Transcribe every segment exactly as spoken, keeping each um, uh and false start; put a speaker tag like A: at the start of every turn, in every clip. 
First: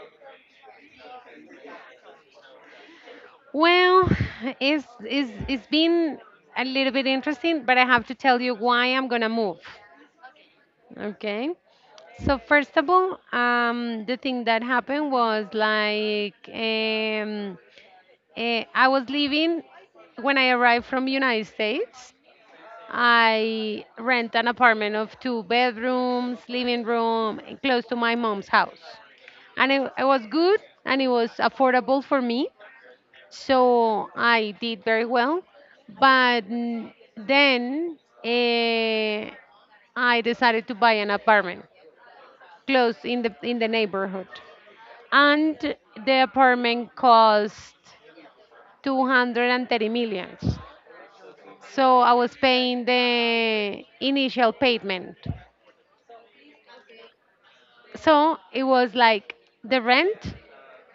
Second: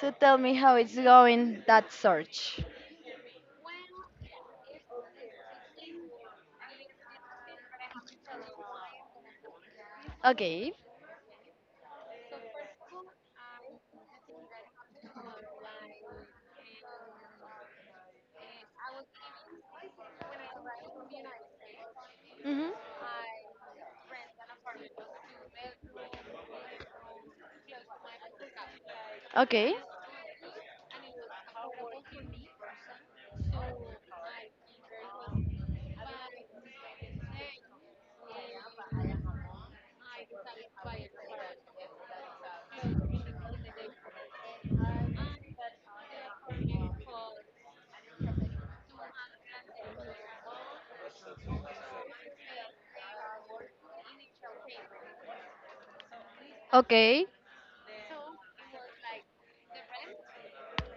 A: So tell me how it's going that search.
B: Well, it's, it's, it's been a little bit interesting, but I have to tell you why I'm going to move.
A: Okay.
B: Okay. So, first of all, um, the thing that happened was like um, eh, I was leaving when I arrived from United States.
A: Mhm.
B: I rent an apartment of two bedrooms, living room, and close to my mom's house. And
A: Okay.
B: it, it was good and it was affordable for me. So I did very well. But n- then eh, I decided to buy an apartment close in the in the neighborhood. And the apartment cost two hundred thirty millions. So I was paying the initial payment.
A: Okay.
B: So it was like the rent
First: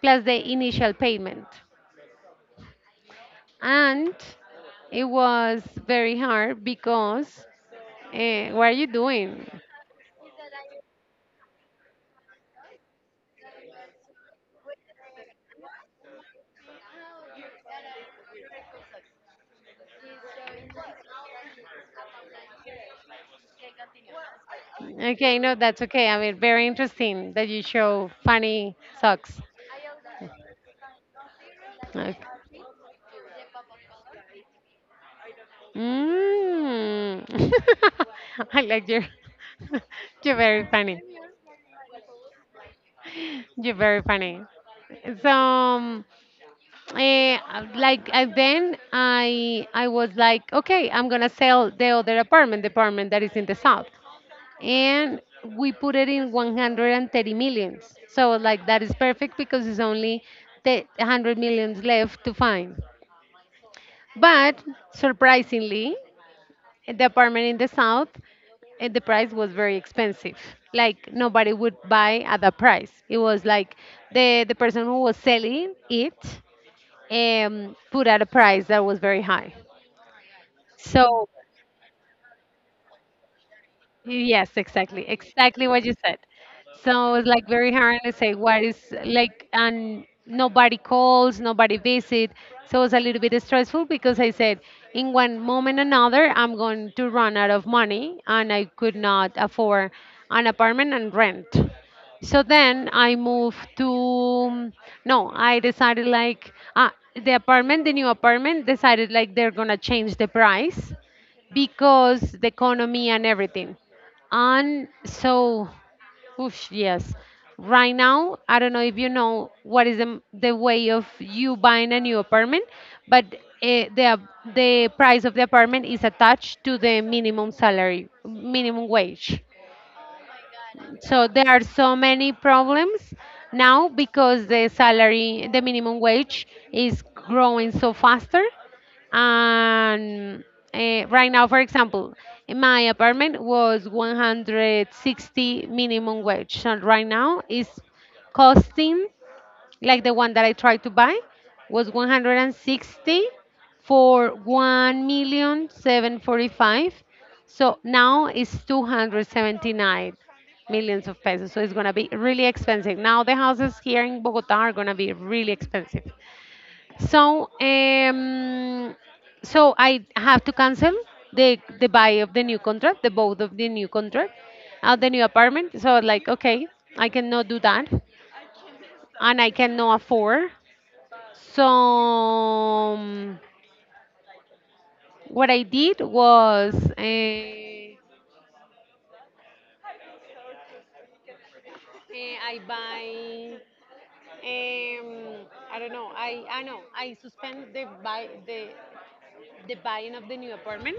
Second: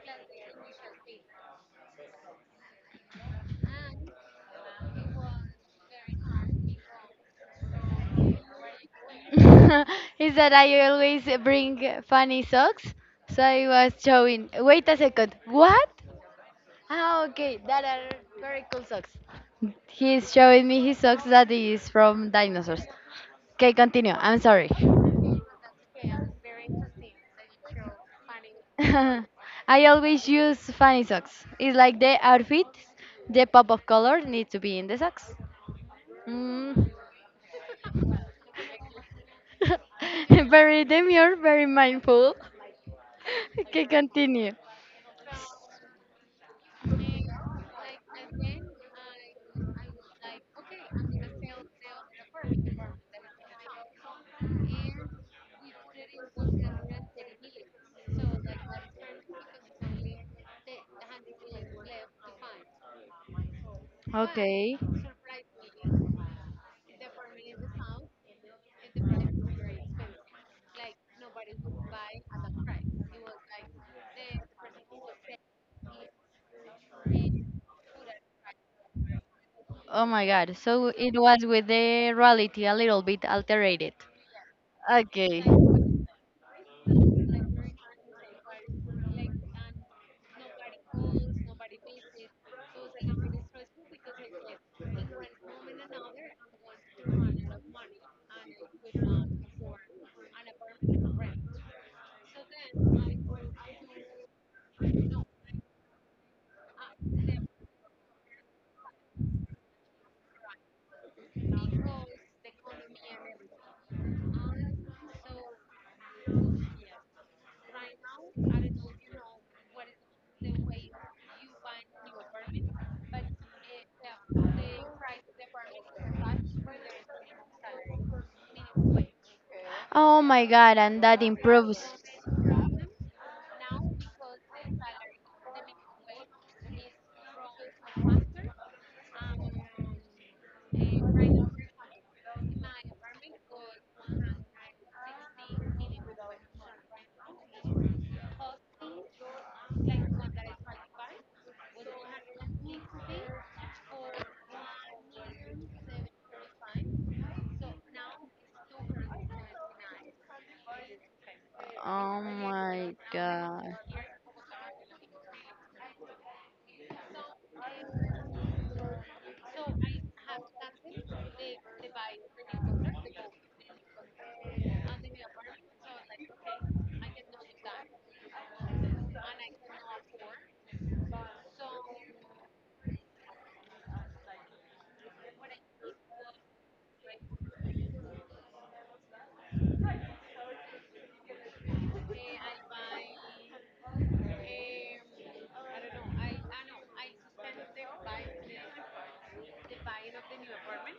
B: plus the initial payment. And it was very hard because uh, what are you doing?
A: Is that I always bring funny socks? So I was showing. Wait a second. What? Ah, okay, that are very cool socks. He's showing me his socks that is from dinosaurs. Okay, continue. I'm sorry.
B: Okay, no, that's okay. I mean, very interesting that you show funny socks.
A: I always use funny socks. It's like
B: Okay.
A: the outfit, the pop of color need to be in the socks. Mm.
B: Mm. I like your, you're very
A: Very
B: funny.
A: demure, very mindful.
B: You're
A: Okay,
B: very funny.
A: continue.
B: So, um, eh, like, and then I I was like, okay, I'm gonna sell the other apartment, the apartment that is in the south, and we put it in one hundred thirty millions. So like that is perfect because it's only the one hundred millions left to find. But
A: Okay.
B: surprisingly, the apartment in the south, and the price was very expensive. Like nobody would buy at that price. It was like the the person who was selling it um, put at a price that was very high.
A: Oh my god. So it
B: So
A: was with the reality a little bit alterated.
B: Yes, exactly.
A: Okay.
B: Exactly what you said. So it's like very hard to say what is like, and nobody calls, nobody visit. So it's a little bit stressful because I said, in one moment another, I'm going to run out of money and I could not afford an apartment and rent. So then I moved to, no, I decided like, ah, the apartment, the new apartment decided like they're gonna change the price because the economy and everything. And so, oof, yes, right now, I don't know if you know what is the, the way of you buying a new apartment, but uh, the, ap- the price of the apartment is attached to the minimum salary, minimum wage.
A: Oh my god, and that
B: So there are
A: improves.
B: so many problems now because the salary, the minimum wage is growing so faster. And uh, right now, for example, in my apartment was one hundred sixty minimum wage. So right now it's costing. Like the one that I tried to buy was one hundred sixty for one million seven forty five. So now it's two hundred seventy-nine millions of pesos. So it's going to be
A: Oh
B: really
A: my
B: expensive. Now the
A: god.
B: houses here in Bogota are going to be really expensive. So um, so I have to cancel the the buy of the new contract, the both of the new contract, uh, the new apartment. So like okay, I cannot do that, and I cannot afford. So um, what I did was uh, uh, I buy um, I don't know I I know I suspend the buy the the buying of the new apartment.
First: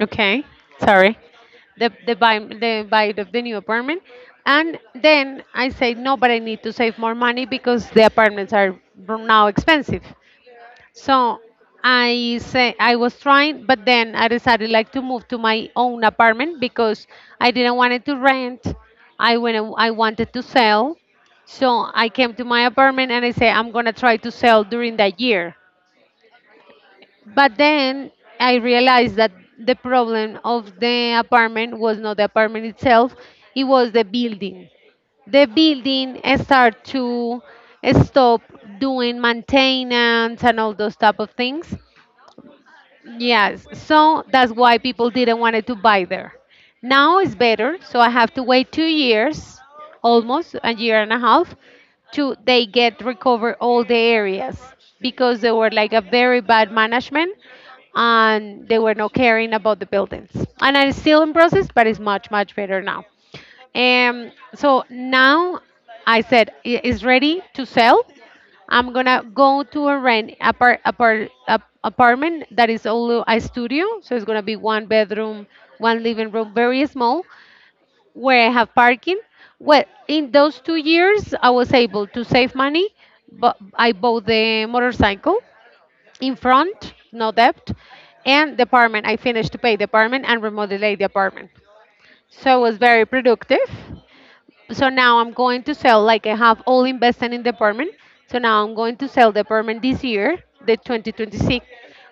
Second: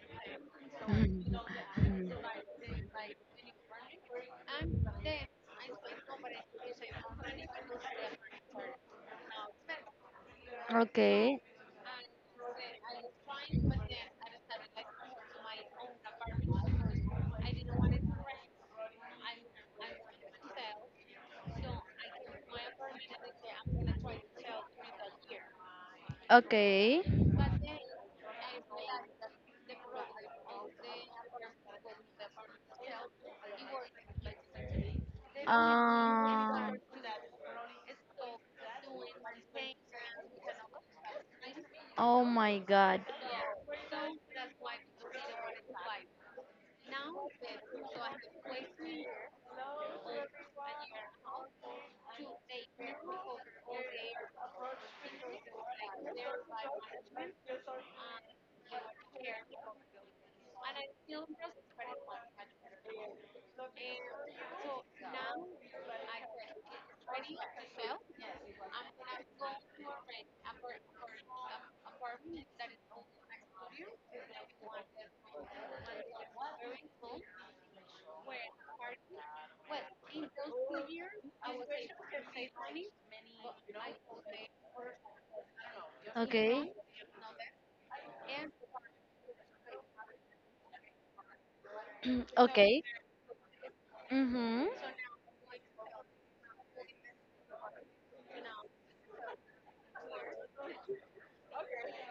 B: Okay, sorry.
A: Mhm.
B: The
A: Mhm.
B: the buy the buy of the new apartment, and then I said no, but I need to save more money because the apartments are now expensive. So
A: Okay,
B: I say I was trying, but then I decided like to move to my own apartment because I didn't want it to rent. I went, I wanted to sell. So I came to my apartment and I say I'm gonna try to sell during that year.
A: okay.
B: But then I realized that the problem of the apartment was not the apartment itself, it was the building the building
A: Um,
B: start to stop doing maintenance and all those type of things.
A: oh my God.
B: Yes, so that's why people didn't want to buy there. Now it's better, so I have to wait two years, almost a year and a half, to they get recover all the areas because they were like a very bad management and they were not caring about the buildings. And it's still in process, but it's much much better now. Um, so now I said, "I- It's ready to sell. I'm gonna go to a rent apart, apart, ap- apartment that is only a studio, so it's gonna be one bedroom, one living room, very small, where I have parking. Well, in those two years, I was able to save money, but I bought the motorcycle in
A: Okay,
B: front, no debt, and the apartment. I finished to pay the apartment and remodelate the apartment. So it was
A: okay.
B: very productive.
A: Mhm.
B: So now I'm going to sell, like I have all invested in the apartment. So now I'm going to sell the apartment this year, the twenty twenty-six,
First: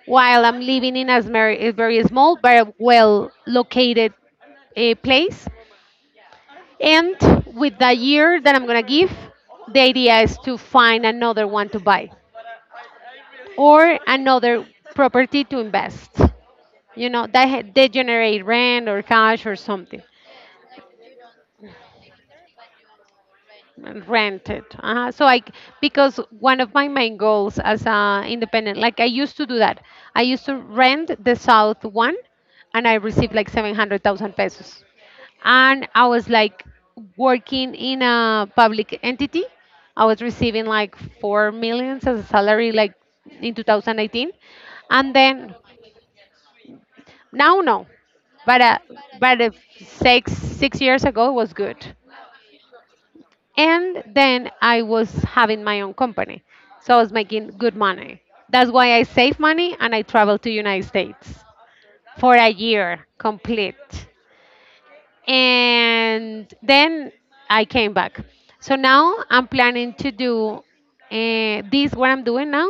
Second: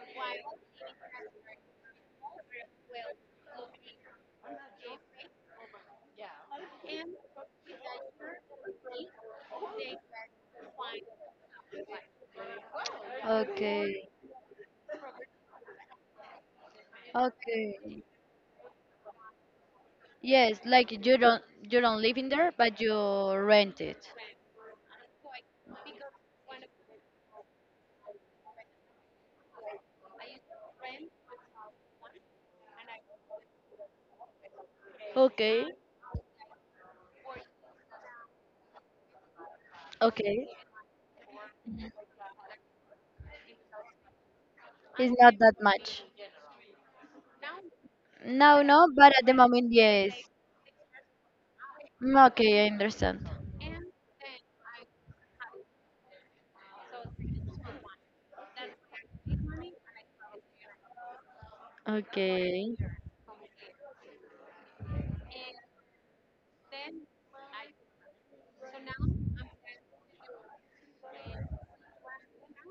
B: while I'm living in a smer- a very small but well located uh, place. And with the year that I'm going to give, the idea is to find another one to buy or
A: Okay,
B: another property to invest. You know, that, ha- they
A: okay.
B: generate rent or cash or something.
A: Yes, like you don't you don't live in there, but you rent it.
B: Rented, uh so i c- because one of my main goals as a independent, like I used to do that. I used to rent the south one, and I received like seven hundred thousand pesos,
A: Okay.
B: and I was like working in a public entity. I was
A: Okay,
B: receiving like four millions as a salary, like in two thousand eighteen. And
A: it's not
B: then
A: that much.
B: now, no, but
A: No,
B: uh,
A: no, but at the
B: but if
A: moment, yes.
B: six six years ago it was good.
A: Mm, okay, I understand.
B: And then I was having my own company. So I was making good money. That's why I saved money and I traveled to United States for a
A: Okay,
B: year complete. And then I came back. So now I'm planning to do uh, this what I'm doing now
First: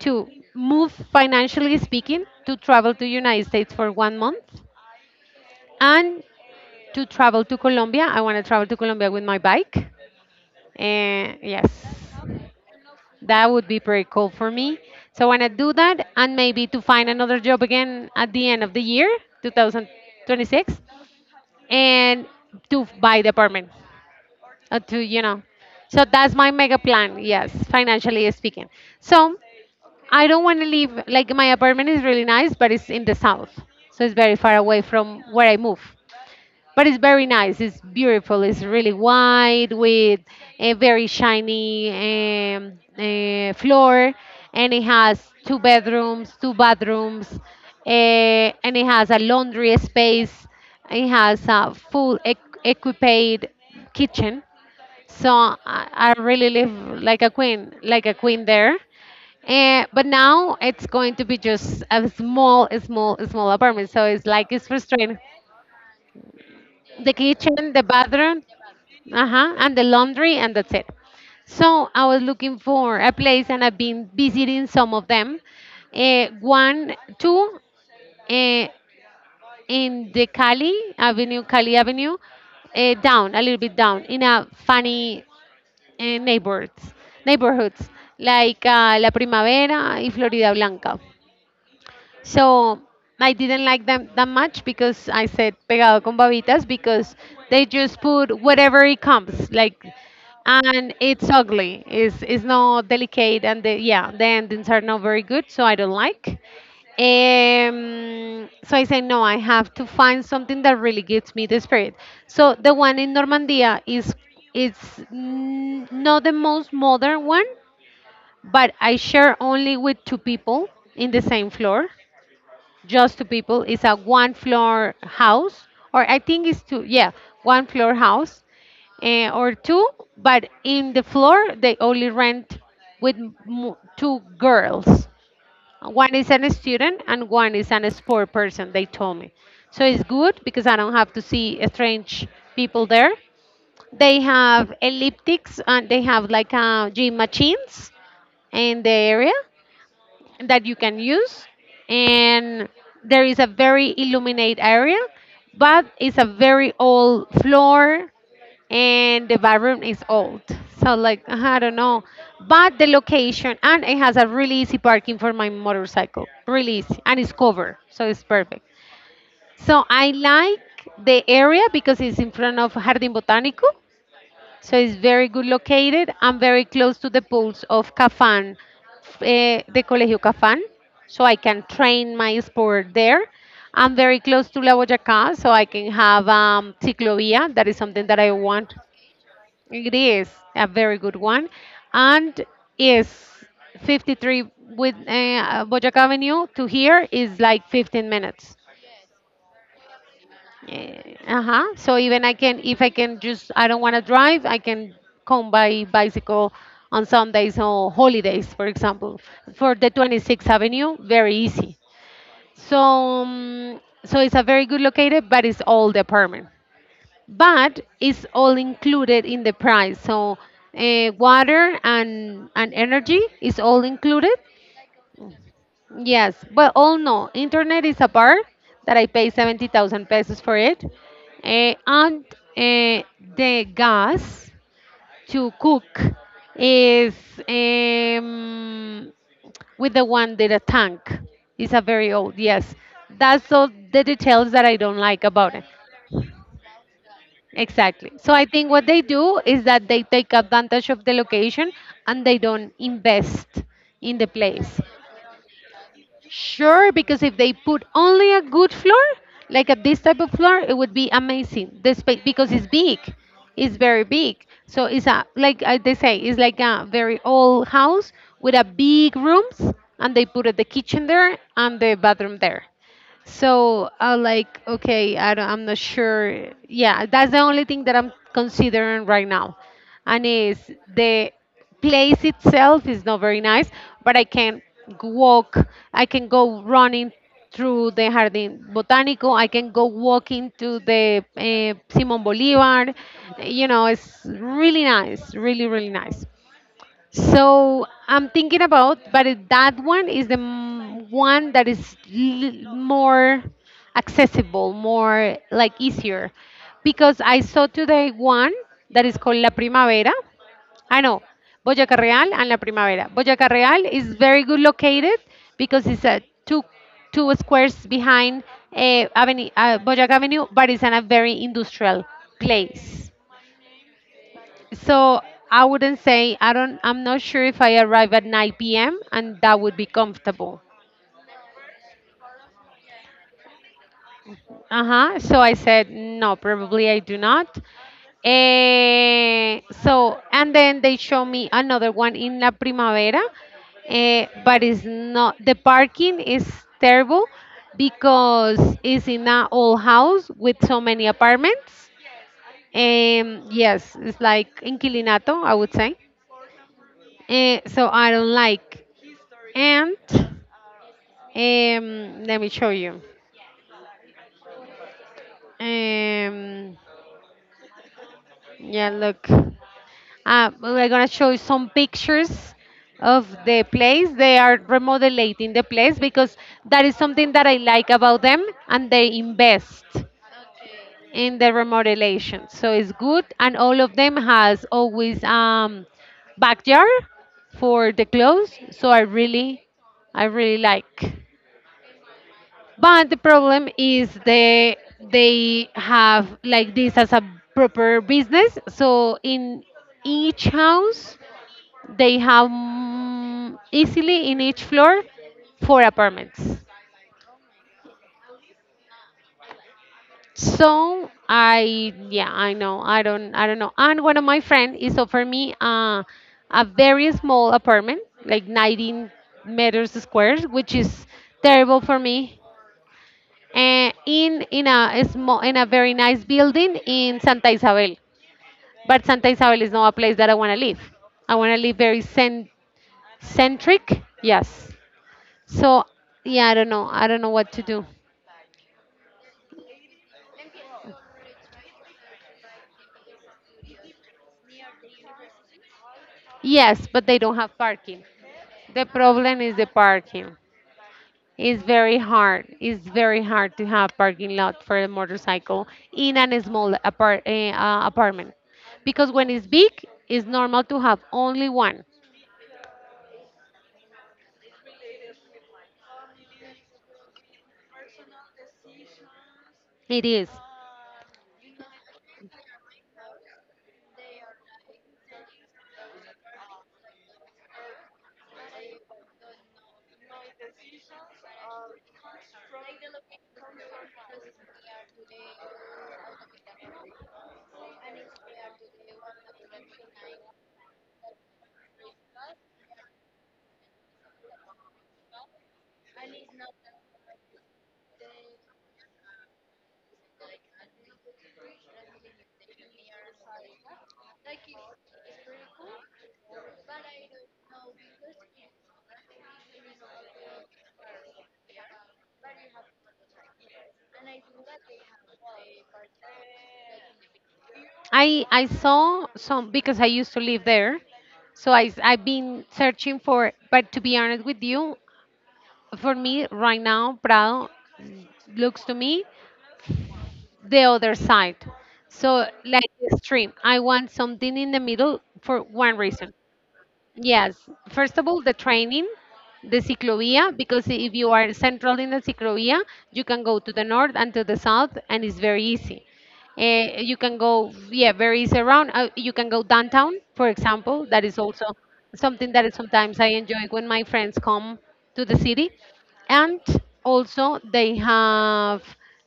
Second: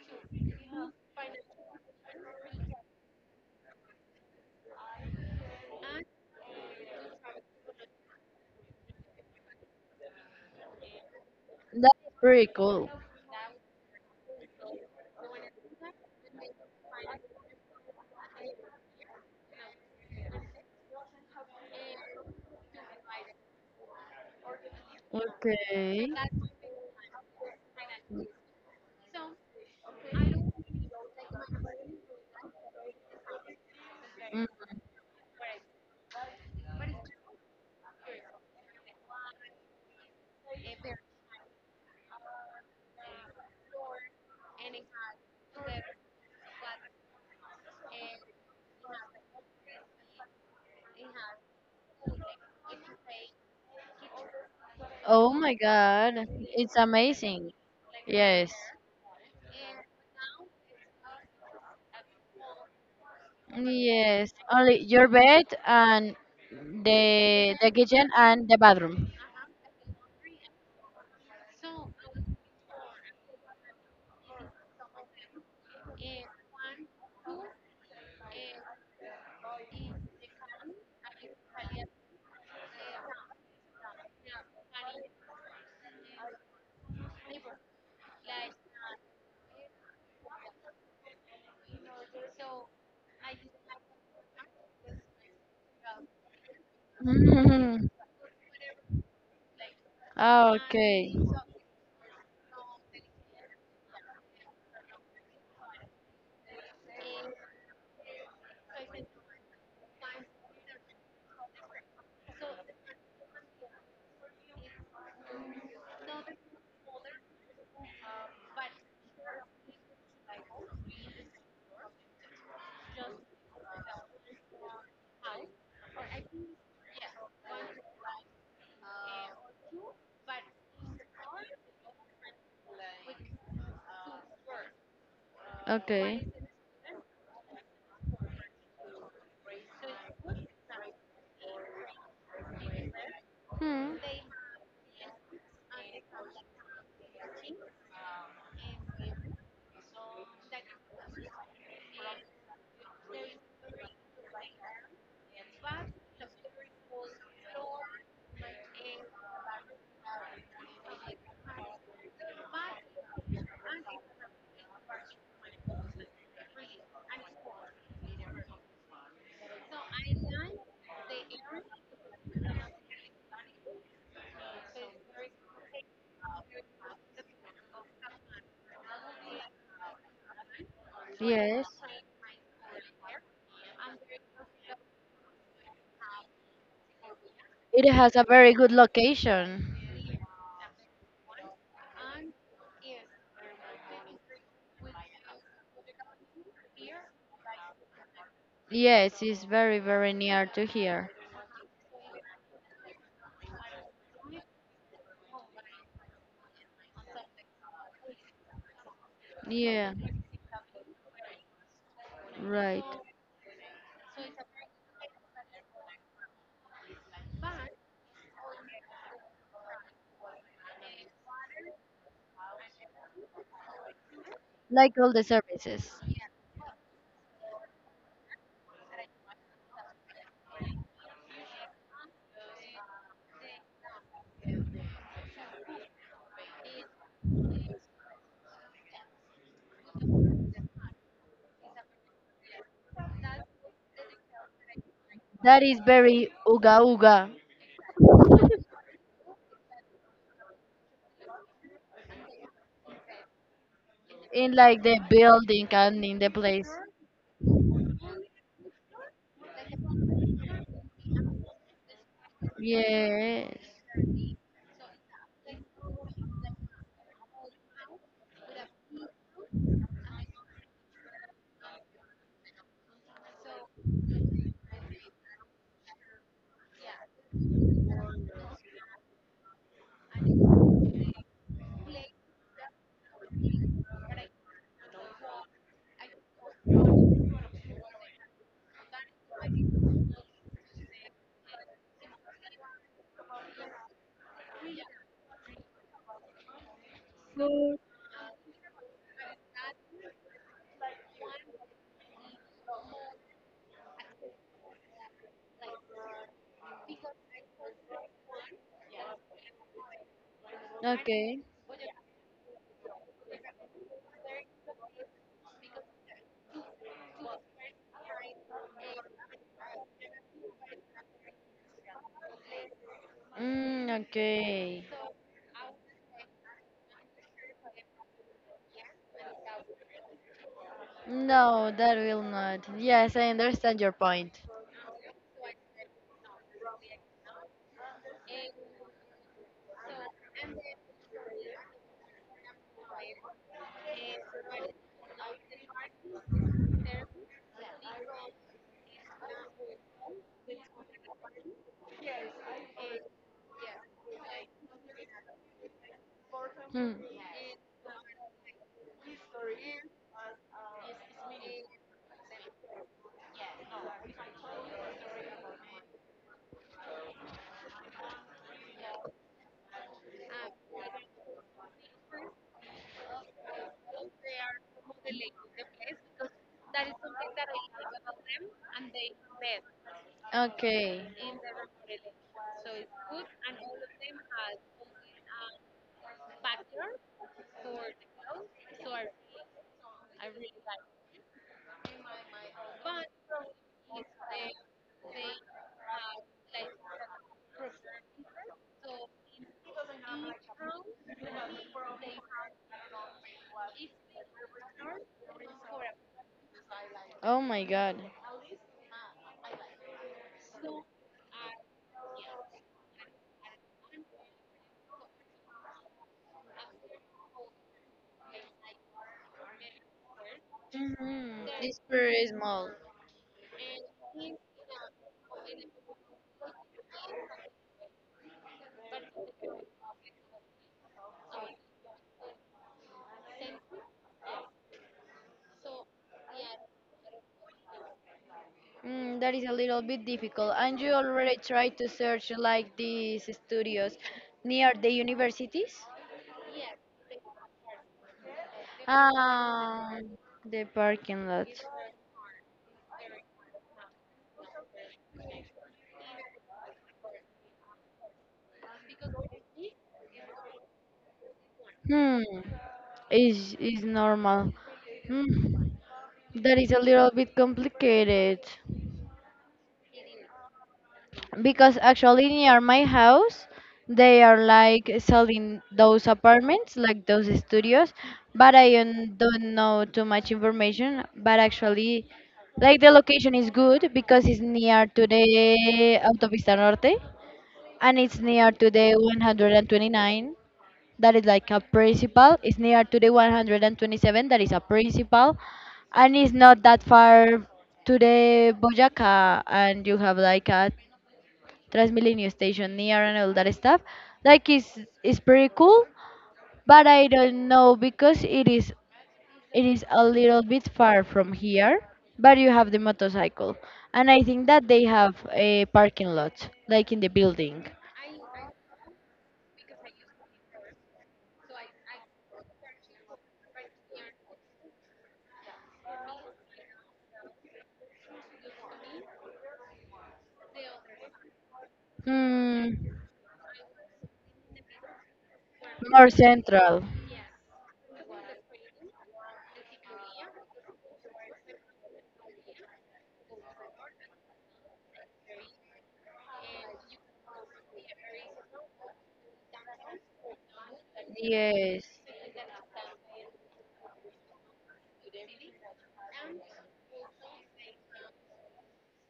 B: to move financially speaking to travel to United States for one month and to travel to Colombia. I want to travel to Colombia with my bike. And yes.
A: that's pretty cool.
B: That would be pretty cool for me. So when I do that, and maybe to find another job again at the end of the year, twenty twenty-six, and to f- buy the apartment, uh, to you know. So
A: Okay.
B: that's my mega plan. Yes, financially speaking. So I don't want to leave. Like my apartment is really nice, but it's in the south, so it's very far
A: Mm,
B: away from where I move, but it's very nice. It's beautiful. It's really wide with a very shiny um, uh, floor, and it has two bedrooms, two bathrooms, uh, and it has a laundry space. It has a full equ- equipped kitchen. So
A: oh my
B: I, I
A: God,
B: really
A: it's
B: live like a
A: amazing.
B: queen, like a queen
A: Yes,
B: there. Eh, but now it's going to be just a small, small, small apartment. So it's
A: yes.
B: like it's
A: Only your
B: frustrating.
A: bed and
B: The
A: the the
B: kitchen, the
A: kitchen
B: bathroom,
A: and the bathroom.
B: uh-huh, and the laundry, and that's it. So I was looking for a place, and I've been visiting some of them. Uh, one, two, uh, in the Cali Avenue, Cali Avenue, uh, down a little bit down in a funny uh, neighborhoods, neighborhoods like uh, La Primavera y Florida Blanca. So I didn't like them that much because I said pegado con babitas because they just put whatever it comes like
A: Ah,
B: and
A: okay.
B: it's ugly. It's it's not delicate and the, yeah, the endings are not very good, so I don't like. Um, so I say no, I have to find something that really gives me the spirit. So the one in Normandia is it's n- not the most modern one, but I share only with two people in the same floor, just two people. It's a one floor house, or I think it's two, yeah, one floor house eh, or two, but in the floor they only rent with m- two girls. One is
A: Okay.
B: an student and one is an sport person, they told me. So it's good because I don't have to see strange people there.
A: Hmm.
B: They have elliptics and they have like uh, gym machines in the area that you can use, and there is a very illuminate area, but it's a very old floor and the bathroom is old, so like uh-huh, I don't know. But the location, and it has a really easy parking for my motorcycle, really easy, and it's covered, so it's perfect. So I like the area because it's in front of Jardin Botanico, so it's very good located and very close to the pools of Cafán, uh, the Colegio Cafán. So I
A: Yes.
B: can train my sport there. I'm very close to La Boyacá, so I can have um, ciclovia. That is
A: It
B: something
A: has
B: that
A: a
B: I
A: very good
B: want.
A: location.
B: It is a very good one. And is fifty-three with uh, Boyacá Avenue to here is like fifteen minutes.
A: Yes, it's very, very near to here.
B: Eh, uh-huh. So even I can, if I can just, I don't want to drive, I can come by bicycle on Sundays or holidays, for example, for the
A: Yeah,
B: twenty-sixth Avenue, very easy. So,
A: right.
B: um, so it's a very good located, but it's all the apartment. But it's all included in the price. So, uh, water and and energy is all included.
A: Like all the services.
B: Yes, but oh no, internet is a bar that I pay seventy thousand pesos for it. Eh, and eh, the gas to cook is um, with the one that a tank. It's a very old, yes. That's all the details that I don't like about
A: That
B: it.
A: is very uga uga.
B: Exactly. So I think what they do is that they take advantage of the location and they don't invest in the
A: In
B: place.
A: like the building and in the place.
B: Sure, because if they put only a good floor, like a, this type of floor, it would be amazing. The space, because it's big,
A: Yes.
B: it's very big. So it's a like I, they say, it's like a very old house with a big rooms, and they put the kitchen there and the bathroom there. So I like, okay, I don't, I'm not sure. Yeah, that's the only thing that I'm considering right now, and is the place itself is not very nice, but I can walk, I can go running through the Jardín Botánico, I can go walking to the uh, Simón Bolívar. You know, it's really nice, really really nice.
A: So,
B: So I'm thinking about, but it- that one is the m- one that is l- more accessible, more like easier, because I saw today one that is called La Primavera. I know
A: okay.
B: Boyacá Real and La Primavera. Boyacá Real is very good located because it's a two two squares behind uh, Avenue, uh, Boyacá Avenue, but it's in a very industrial place.
A: Mm, okay.
B: So I wouldn't say I don't. I'm not sure if I arrive at nine p m and that would be comfortable.
A: No, that will not. Yes, I understand your point.
B: Uh huh. So I said no. Probably I do not. Eh, so and then they show me another one in La Primavera, eh, but it's not. The parking is terrible because it's in an old house with so many apartments. Um, yes, it's like inquilinato, I would say.
A: Hmm.
B: Eh, so I don't like. And um, Let me show you. Um, yeah, look. Uh, we're gonna show you some pictures of the place. They are remodeling the place because that is something that I like about them, and they invest
A: Okay.
B: in the remodelation. So it's good, and all of them has always um, backyard for the clothes. So I really, I really like. But the problem is they they have like this as a proper business. So in each house they have mm, easily in each floor four apartments.
A: Oh my god.
B: So I yeah I know I don't I don't know. And one of my friend is offer me a a very small apartment like nineteen meters squares, which is
A: Hmm, it's
B: terrible for
A: very
B: me
A: small.
B: uh, in in a small in a very nice building in Santa Isabel. But Santa Isabel is not a place that I want to live. I want to live very cen- centric. Yes. So yeah, I don't know. I don't know what to do.
A: Mm, that is a little bit difficult. And you already tried to search like these studios near the universities?
B: Yes, but they don't have parking. The problem is the
A: Um,
B: parking.
A: the parking lot.
B: It's very hard. It's very hard to have parking lot for a motorcycle in a small apart, uh, uh, apartment, because when it's big, it's normal to have only one.
A: Hmm, is is normal. Hmm, that is a little bit complicated.
B: It is.
A: Because actually near my house they are like selling those apartments like those studios but I um, don't know too much information, but actually like the location is good because it's near to the autopista norte and it's near to the one twenty-nine that is like a principal. It's near to the one twenty-seven that is a principal, and it's not that far to the boyaca, and you have like a Transmilenio station near and all that stuff. Like it's it's pretty cool, but I don't know because it is it is a little bit far from here. But you have the motorcycle, and I think that they have a parking lot like in the building.
B: I I saw some because I used to live there, so I s- I've been searching for. But to be honest with you, for me right now, Prado looks to me the other side. So
A: Hmm,
B: like the stream, I want something in the middle for one
A: more
B: reason.
A: central.
B: Yes, first of all, the training, the ciclovia, because if you are central in the ciclovia, you can go to the north and to the south, and it's very easy. Uh, you can go, yeah, very easy around. Uh, you can go downtown, for example. That is also
A: Yes.
B: something that is sometimes I enjoy when my friends come to the city. And also, they have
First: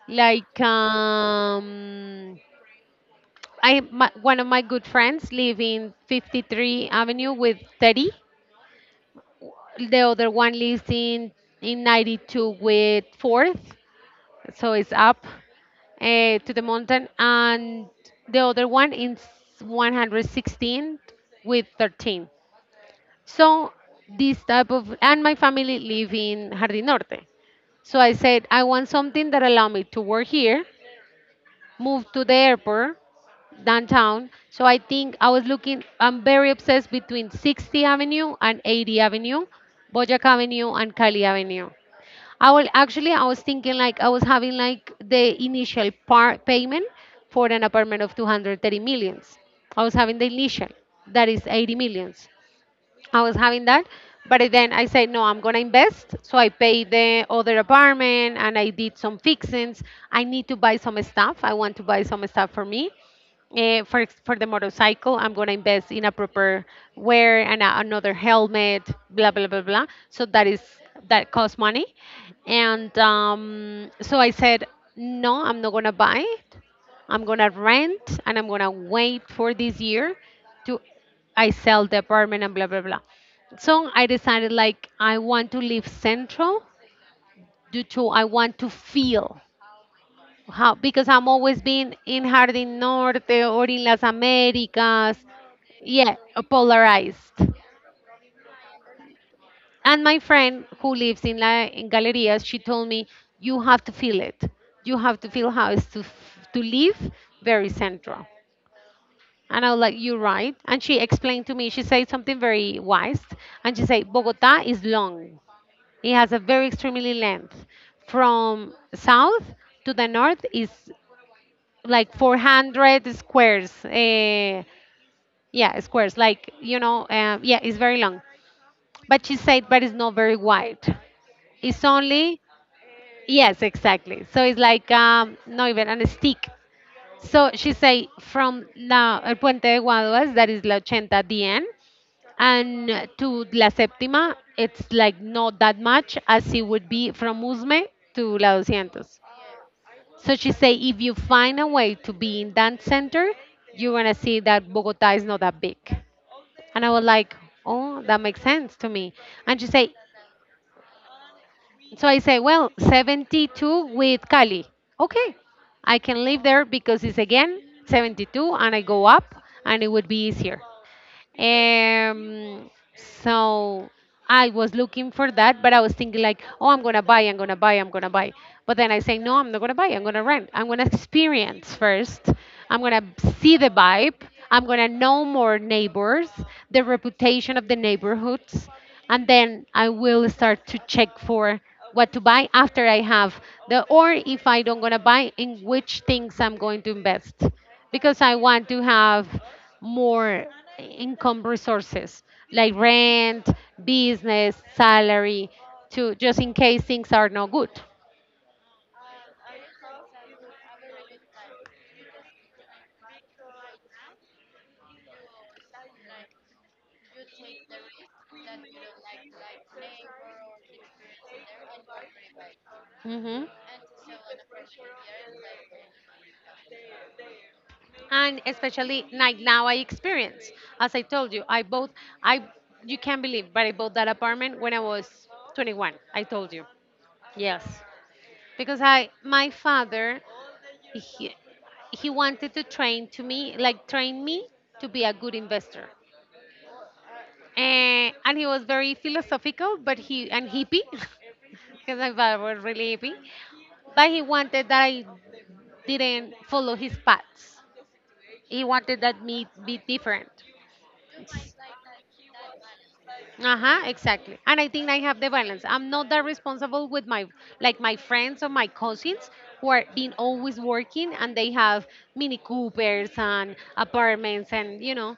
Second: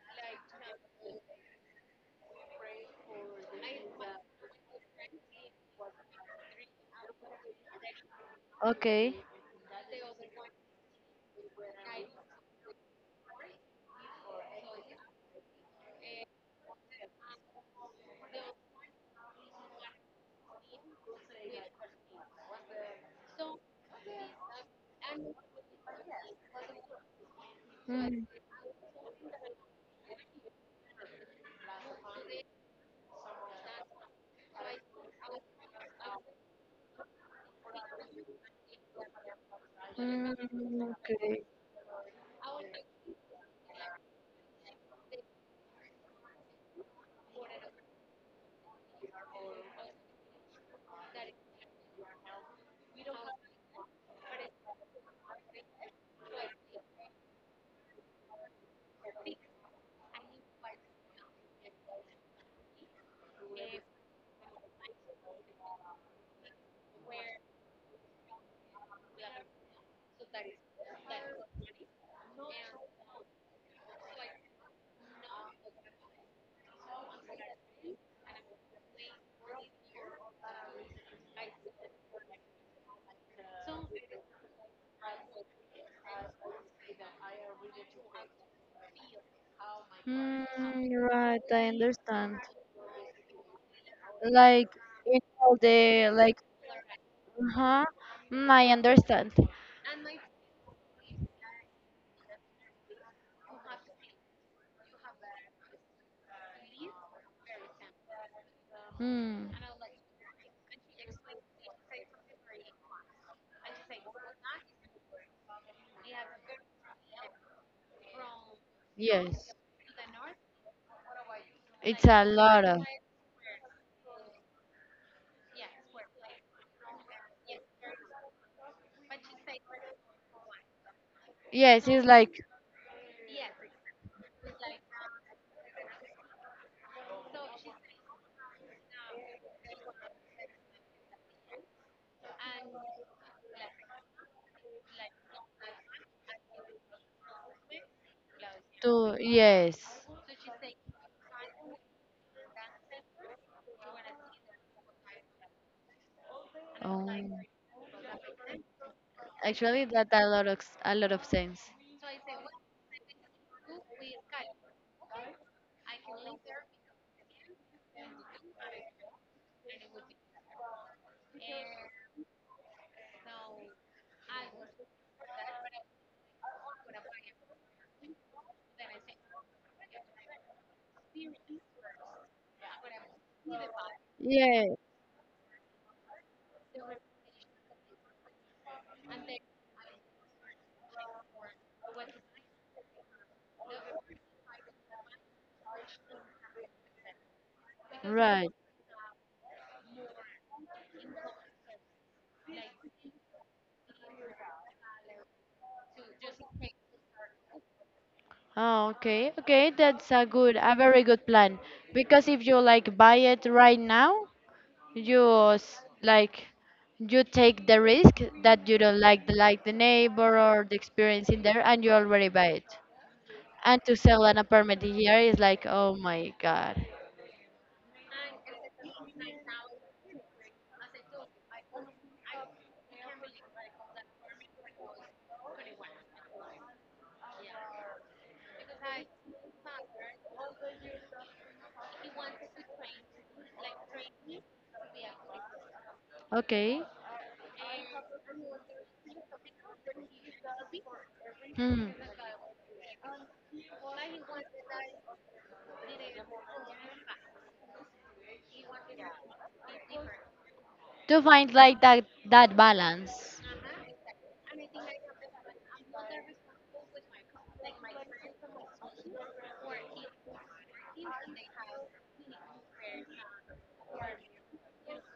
B: like um, I my, one of my good friends live in fifty-three Avenue with thirty,
A: Okay.
B: the other one lives in in ninety-two with fourth, so it's up uh, to the mountain, and the other one in one hundred sixteen with thirteen. So this type of and my family live in Jardín Norte. So I
A: Mm.
B: said I want something that allow me to work here, moved to the airport downtown. So I think I was looking, I'm very obsessed between sixty Avenue and eighty Avenue, Boyac
A: Mm,
B: Avenue and Cali
A: okay.
B: Avenue. I will actually, I was thinking like I was having like the initial par payment for an apartment of two hundred thirty millions. I was having the initial, that is eighty millions. I was having that. But then I said, no, I'm going to invest. So I paid the other apartment and I did some fixings. I need to buy some stuff. I want to buy some stuff for me. Eh, for ex- for the motorcycle, I'm gonna invest in a proper wear and a, another helmet, blah blah blah blah. So that is that costs money, and um, so I said no, I'm not gonna buy it. I'm gonna rent and I'm gonna wait for this year to I sell the apartment and blah blah blah. So I decided like I want to leave central due to I want to feel. How, because
A: Mm,
B: I'm
A: right,
B: always
A: I
B: been in
A: understand.
B: Jardín Norte or in Las
A: Like
B: Americas.
A: in all the
B: Yeah,
A: like,
B: uh, polarized.
A: huh? Mm, I understand.
B: And my friend who lives in La in Galerías, she told me you have to feel it. You have to feel how it's to f- to live very central.
A: Mm,
B: And I was like, you're right. And she explained to me. She said something very wise. And she said Bogota is long. It has a very extremely length. From south
A: yes.
B: to the north is
A: It's
B: like
A: a lot of.
B: four hundred squares. Uh, yeah, squares. Like, you know, um, yeah, it's very long. But she said, but it's not very wide. It's
A: Yes, it's like
B: only, yes, exactly. So it's like, um, not even a stick. So she say from la, El Puente de Guaduas, that is La Ochenta at the end, and to La Séptima, it's like not that much as it would be from Usme to La two hundred.
A: two. Yes.
B: So she say, if you find a way to be in that center, you're gonna see that Bogota is not that big. And I was
A: Oh,
B: like, oh, that makes sense to me. And she
A: actually,
B: say,
A: that a lot of a lot of sense.
B: so I say, well, seventy-two with Cali. Okay, I can live there because it's again seventy-two, and I go up, and it would be easier. Um, so I was looking for that, but I was thinking like, oh, I'm gonna buy, I'm gonna buy, I'm gonna buy. But then I say, no, I'm not gonna buy. I'm gonna rent. I'm gonna experience first. I'm gonna see the vibe. I'm
A: Yeah.
B: gonna know more neighbors, the reputation of the neighborhoods, and then I will start to check for what to buy after I have the, or if I don't gonna buy, in which things I'm going to invest because I
A: Right.
B: want to have more income resources like rent, business, salary, to just in case things are not good.
A: Oh, okay. Okay, that's a good, a very good plan. Because if you like buy it right now, you s- like you take the risk that you don't like the like the neighbor or the experience in there, and you already buy it.
B: Hmm.
A: And to sell an apartment here is like, oh my God.
B: And especially like now I experience, as I told you, I bought I you can't believe, but I bought that apartment when I was twenty-one. I told you, yes, because I my father he, he wanted to train to me like train me to be a good investor.
A: Okay.
B: Eh, and he was very philosophical, but he and hippie,
A: Hmm.
B: because my father was really hippie. But he wanted that I didn't follow his paths. He wanted that me be different.
A: To find like that that balance.
B: Uh huh. Exactly. And I think I have the balance. I'm not that responsible with my like my friends or my cousins who are being always working and they have Mini Coopers and apartments and you know.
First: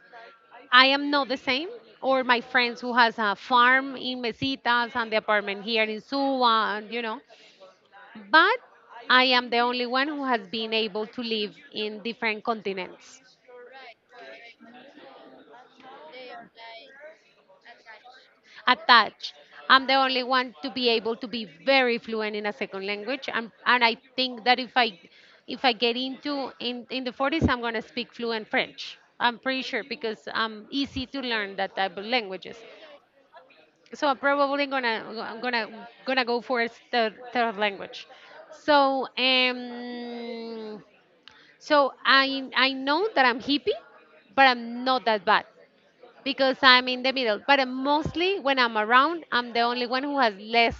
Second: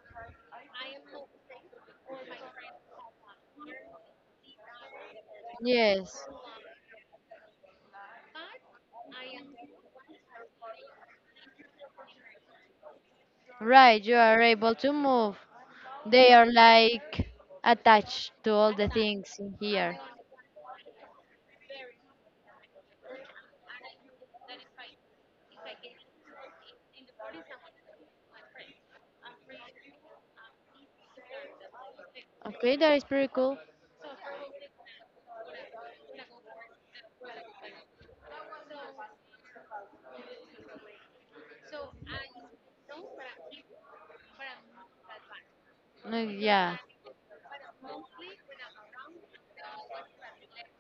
B: I am not the same. Or my friends who has a farm in Mesitas and the apartment here in
A: Yes,
B: Suwa, and you know. But I am the only one who has been able to live in different continents
A: right. You are able to move. They are like attached to all the
B: attached.
A: things in
B: I'm the
A: here.
B: only one to be able to be very fluent in a second language. And, and I think that if I if I get into in, in the forties, I'm going to speak fluent French. I'm pretty sure because I'm easy to learn that type of languages.
A: Okay, that is pretty cool.
B: So I'm probably gonna I'm gonna gonna go for a third, third language. So um, so I I know that I'm hippie, but I'm not that bad
A: Uh,
B: because
A: yeah.
B: I'm in the middle. But I mostly when I'm around, I'm the only one who has less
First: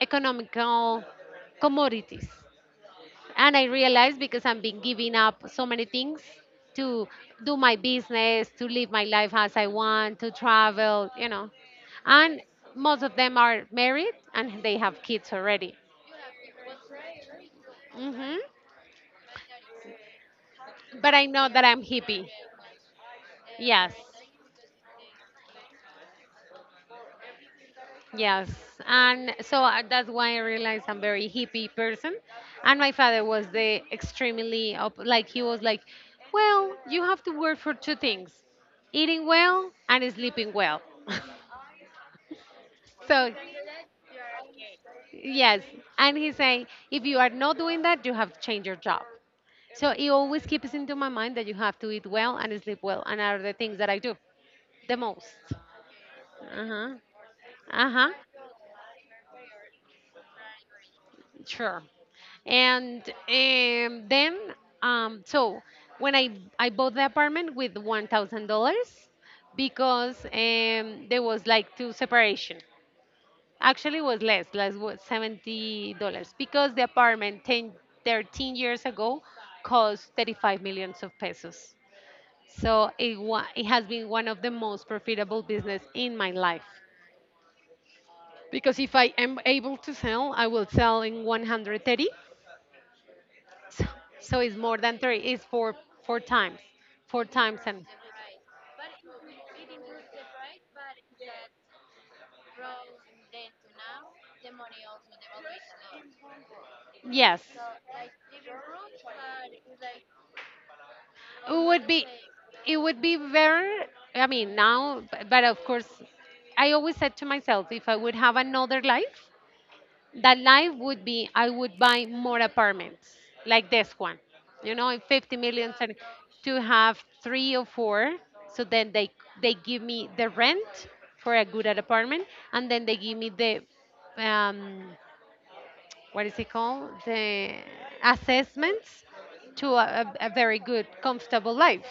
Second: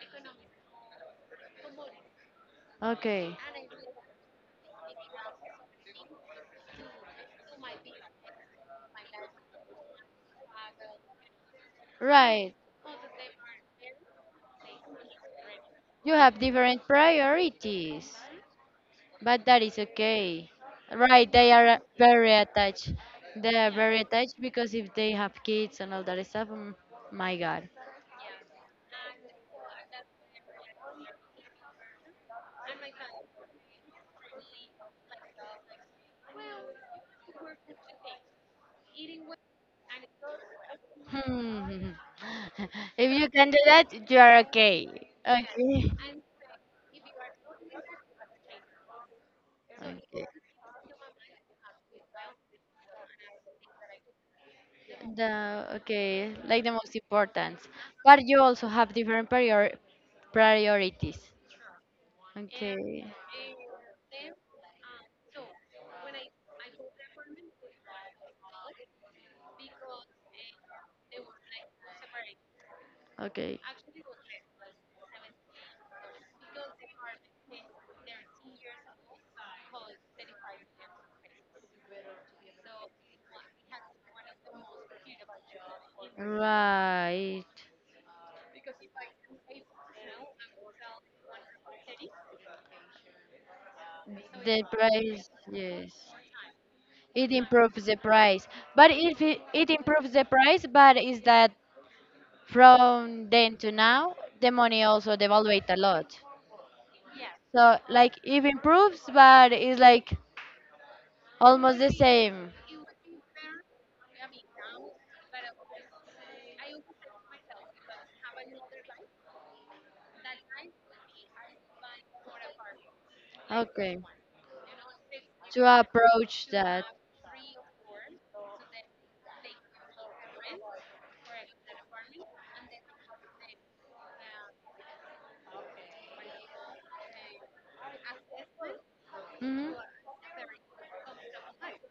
B: economical commodities
A: Okay.
B: and I realized because I've been giving up so many things to do my business to live my life as I want to travel, you know, and
A: Right.
B: most of them are married and they have kids already.
A: You have different priorities.
B: Hmm.
A: But that is okay.
B: But I
A: Right,
B: know
A: they
B: that
A: are
B: I'm hippie.
A: very attached. They are
B: Yes.
A: very attached because if they have kids and all that stuff, mm, my God.
B: Yes. And so uh, that's why I realized I'm very hippie person and my father was the extremely op- like he was like, well, you have to work for two things, eating well and sleeping well.
A: Hmm. If
B: So,
A: you can do that, you are okay.
B: yes.
A: Okay.
B: And he's saying, if you are not doing that, you have to change your job. So it
A: Okay.
B: always keeps into my mind that you have to eat well and sleep well, and are the things that I do the most.
A: The okay, like
B: Uh
A: the
B: huh.
A: most important.
B: Uh huh.
A: But you also have different prior priorities.
B: Sure. And
A: Okay.
B: um, then, um, so when I I bought the apartment with one thousand dollars because um, there was like two separation.
A: Okay.
B: Actually, was less, less was seventy dollars because the apartment ten, thirteen years ago cost thirty five millions of pesos. So it wa- it has been one of the most profitable business in my life,
A: Right.
B: because if I am able to sell, I will sell in one hundred thirty. So, so it's
A: The
B: more than three.
A: price,
B: It's four
A: yes.
B: four times, four
A: It
B: times
A: improves
B: and
A: the price. But if it, it improves the price, but is that from then to now, the money also devaluate a lot.
B: yes.
A: So like it improves, but it's like
B: It
A: almost
B: would
A: the
B: be
A: same.
B: it would be very. I mean, now, b- but of course I always said to myself, if I would have another life, that life would be I would buy more apartments like
A: Okay.
B: this one you know in fifty
A: To
B: million, and
A: approach
B: to
A: that.
B: have three or four, so then they they give me the rent for a good apartment, and then they give me the, um, what is it called, the assessments, to
A: Hmm.
B: a, a a very good, comfortable life.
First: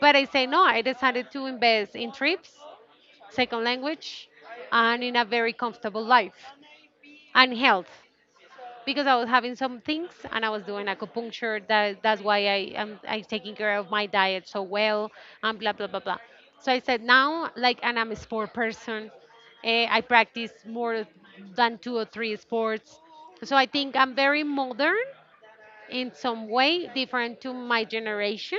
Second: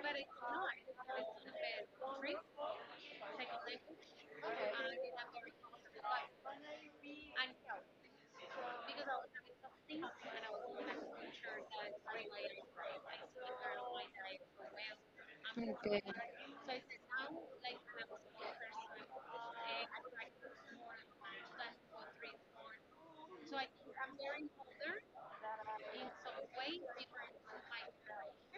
B: But I say no, I decided to invest in trips, second language, and in a very comfortable life, and health, because I was having some things and I was doing acupuncture. That that's why I am I'm taking care of my diet so well, and blah blah blah
A: Okay.
B: blah. So I said now, like, and I'm a sport person. Eh, I practice more than two or three sports. So I think I'm very modern in some way, different to my generation.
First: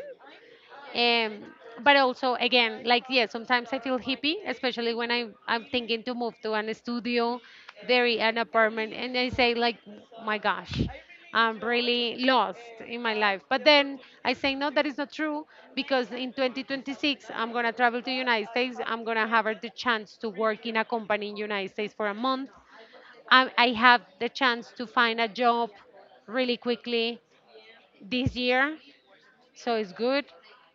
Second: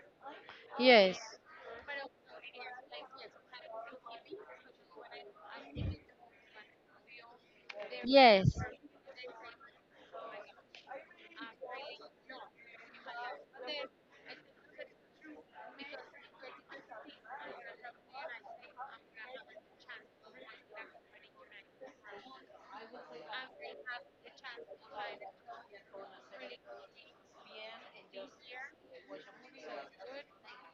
A: Yes. Yes.
B: um, but also, again, like, yeah, sometimes I feel hippie, especially when I'm I'm thinking to move to an studio, very an
A: Yes.
B: apartment, and I say like, my gosh, I'm really lost in my life. But then I say no, that is not true, because in twenty twenty-six I'm gonna travel to United States. I'm gonna have the chance to work in a company in United States for a month. I, I have the chance to find a job really quickly this year, so it's good.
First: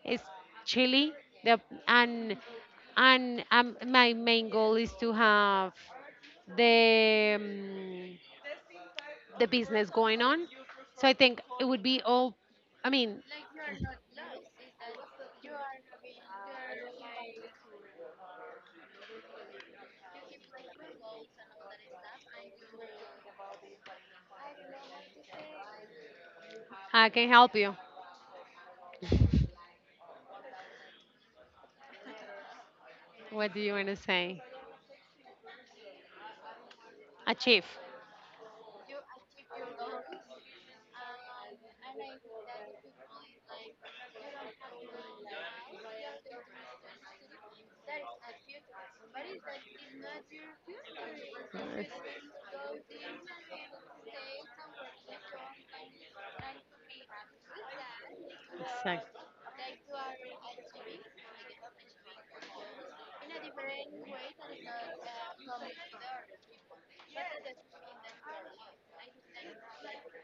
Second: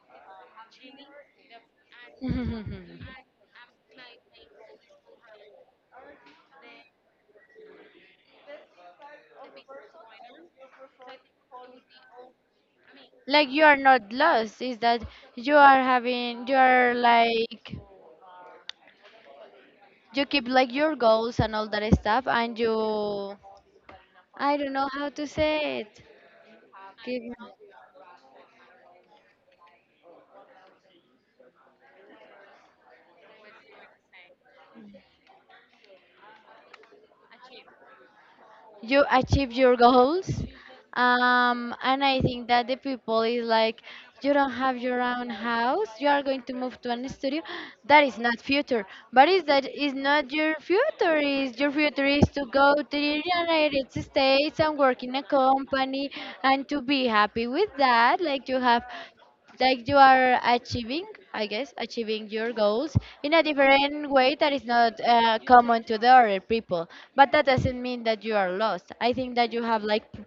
B: It's chilly. The, and and um, my main goal is to have the um, the business going on. So I think it would be all. I mean,
A: Like you are not lost, is that you are having, you are like you keep like your goals and all that stuff, and you, I don't know how to say it.
B: I can
A: Keep,
B: help you. What do you want to say? Achieve.
A: you achieve your goals, um, and I think that the people is like you don't have your own house, you are going to move to an studio, that is not future. But is that, is not your future, is your future is to go to the United States and work in a company and to be happy with that. Like you have, like you are achieving, I guess, achieving your goals in a different way that is not uh, common to the other people. But that doesn't mean that you are lost. I think that you have like p-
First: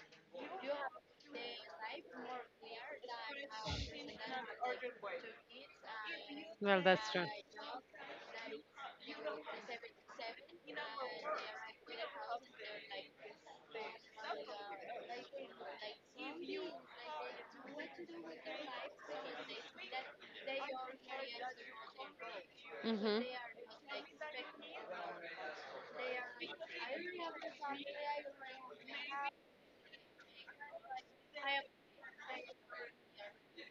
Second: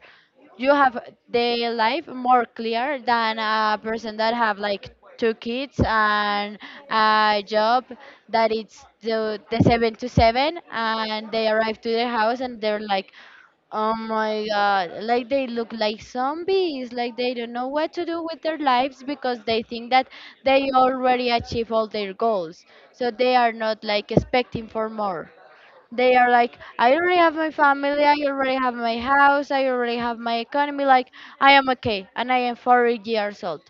A: you have the life more clear than a person that have like two kids and
B: Well.
A: a job that it's the, the seven to seven, and they arrive to their house and they're like, oh my god, like they look like zombies, like they don't know what to do with their lives because they think that they already achieve all their goals. So
B: Mhm.
A: they are not like expecting for more. They are like, I already have my family, I already have my house, I already have my economy, like I am okay and I am forty years old.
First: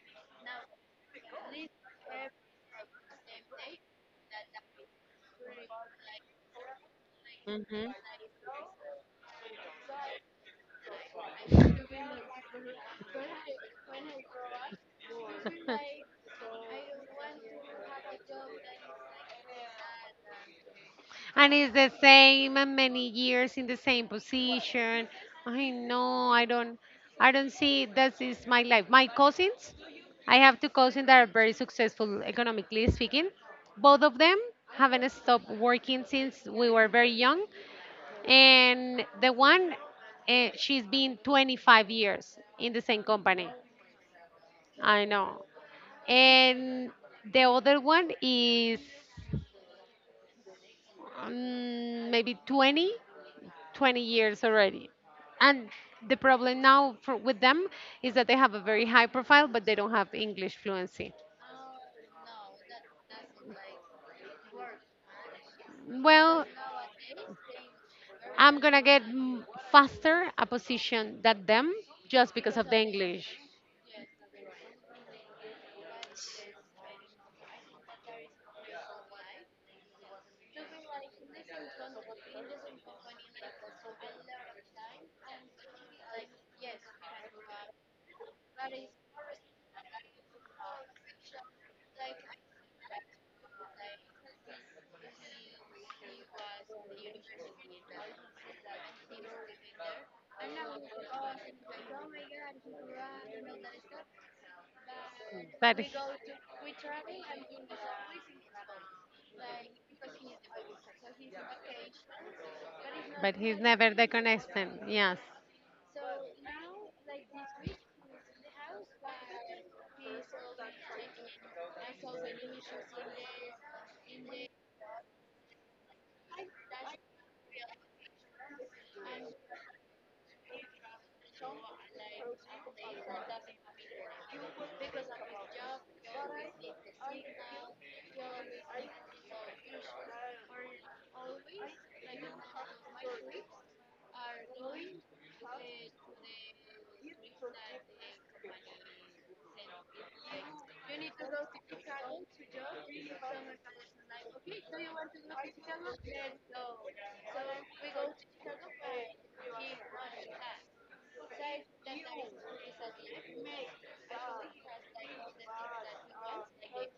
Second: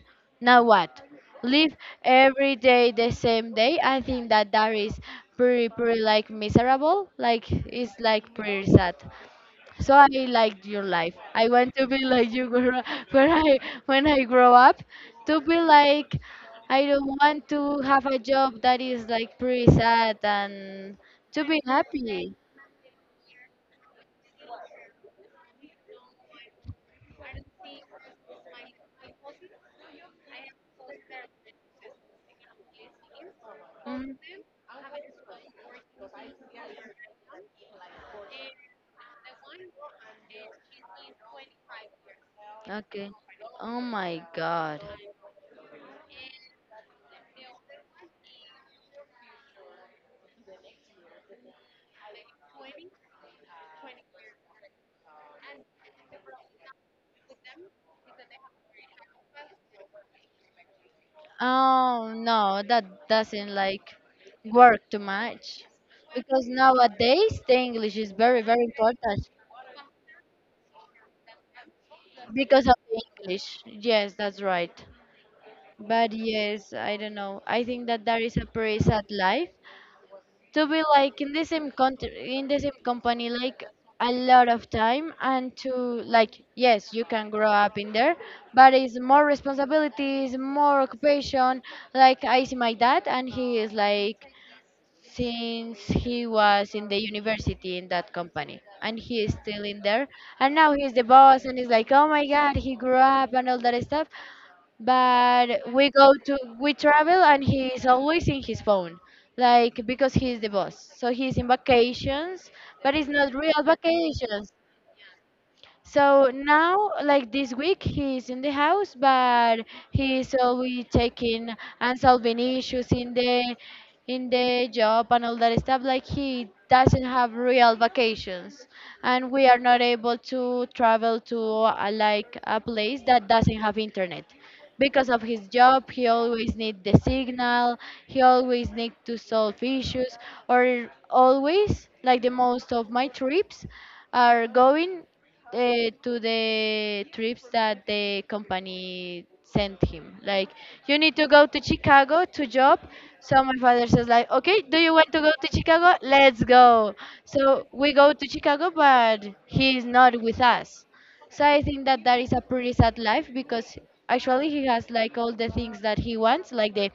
A: Now what? Live every day the same day. I think that that is pretty, pretty like miserable. Like it's
B: More.
A: like pretty sad. So I liked your life. I want to be like you when I when I when I grow up, to be like I don't want to have a job that is like pretty sad, and to
B: And
A: be
B: it's the
A: happy.
B: same, and many years in the same position. I know. I don't I don't see this is my life. My cousins, I have two cousins that are very successful, economically speaking. Both
A: Mm,
B: of them haven't stopped working since we were very young. And the one, uh, she's been twenty-five years in the same
A: okay.
B: company.
A: Oh my God.
B: I know. And the other one is, um, maybe 20 20 years already. And the problem now, for, with them, is that they have a very high profile, but they don't have English fluency.
A: Oh no, that doesn't like work too much
B: Well,
A: because nowadays the English is very
B: I'm
A: very
B: going to get
A: important.
B: mm, faster a position than them, just because
A: Because
B: of
A: of
B: the
A: the
B: English.
A: English. Yes, that's right. But yes, I don't know. I think that that is a pretty sad life, to be like in the same country, in the same company, like a lot of time, and to, like, yes, you can grow up in there, but it's more responsibilities, more occupation. Like I see my dad, and he is like since he was in the university in that company, and he is still in there, and now he's the boss, and he's like oh my god, he grew up and all that stuff. But
B: But
A: we go to, we travel, and he's always in his phone, like because he's the boss, so he's in vacations, but it's not
B: but he's
A: real
B: never the
A: vacations.
B: connection. Yes,
A: So now, like this week, he's in the house, but he's always taking and solving issues in the, in the job and all that stuff. Like he doesn't have real vacations, and we are not able to travel to uh, like a place that doesn't have internet. Because of his job, he always need the signal. He always need to solve issues, or always like the most of my trips are going uh, to the trips that the company sent him. Like, you need to go to Chicago to job. So my father says like, okay, do you want to go to Chicago? Let's go. So we go to Chicago, but he is not with us. So I think that that is a pretty sad life because actually he has like all the things that he wants, like the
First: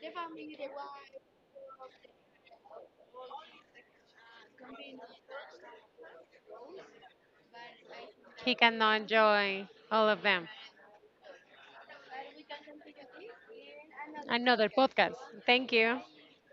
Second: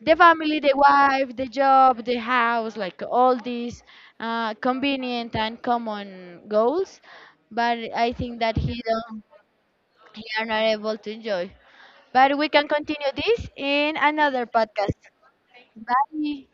A: the family, the wife, the job, the house, like all these uh, convenient and common goals. But I think
B: he
A: that he
B: cannot
A: don't,
B: enjoy all of
A: he are
B: them.
A: not able to enjoy. But we can continue this in another
B: Another
A: podcast.
B: podcast. Thank you.
A: Bye.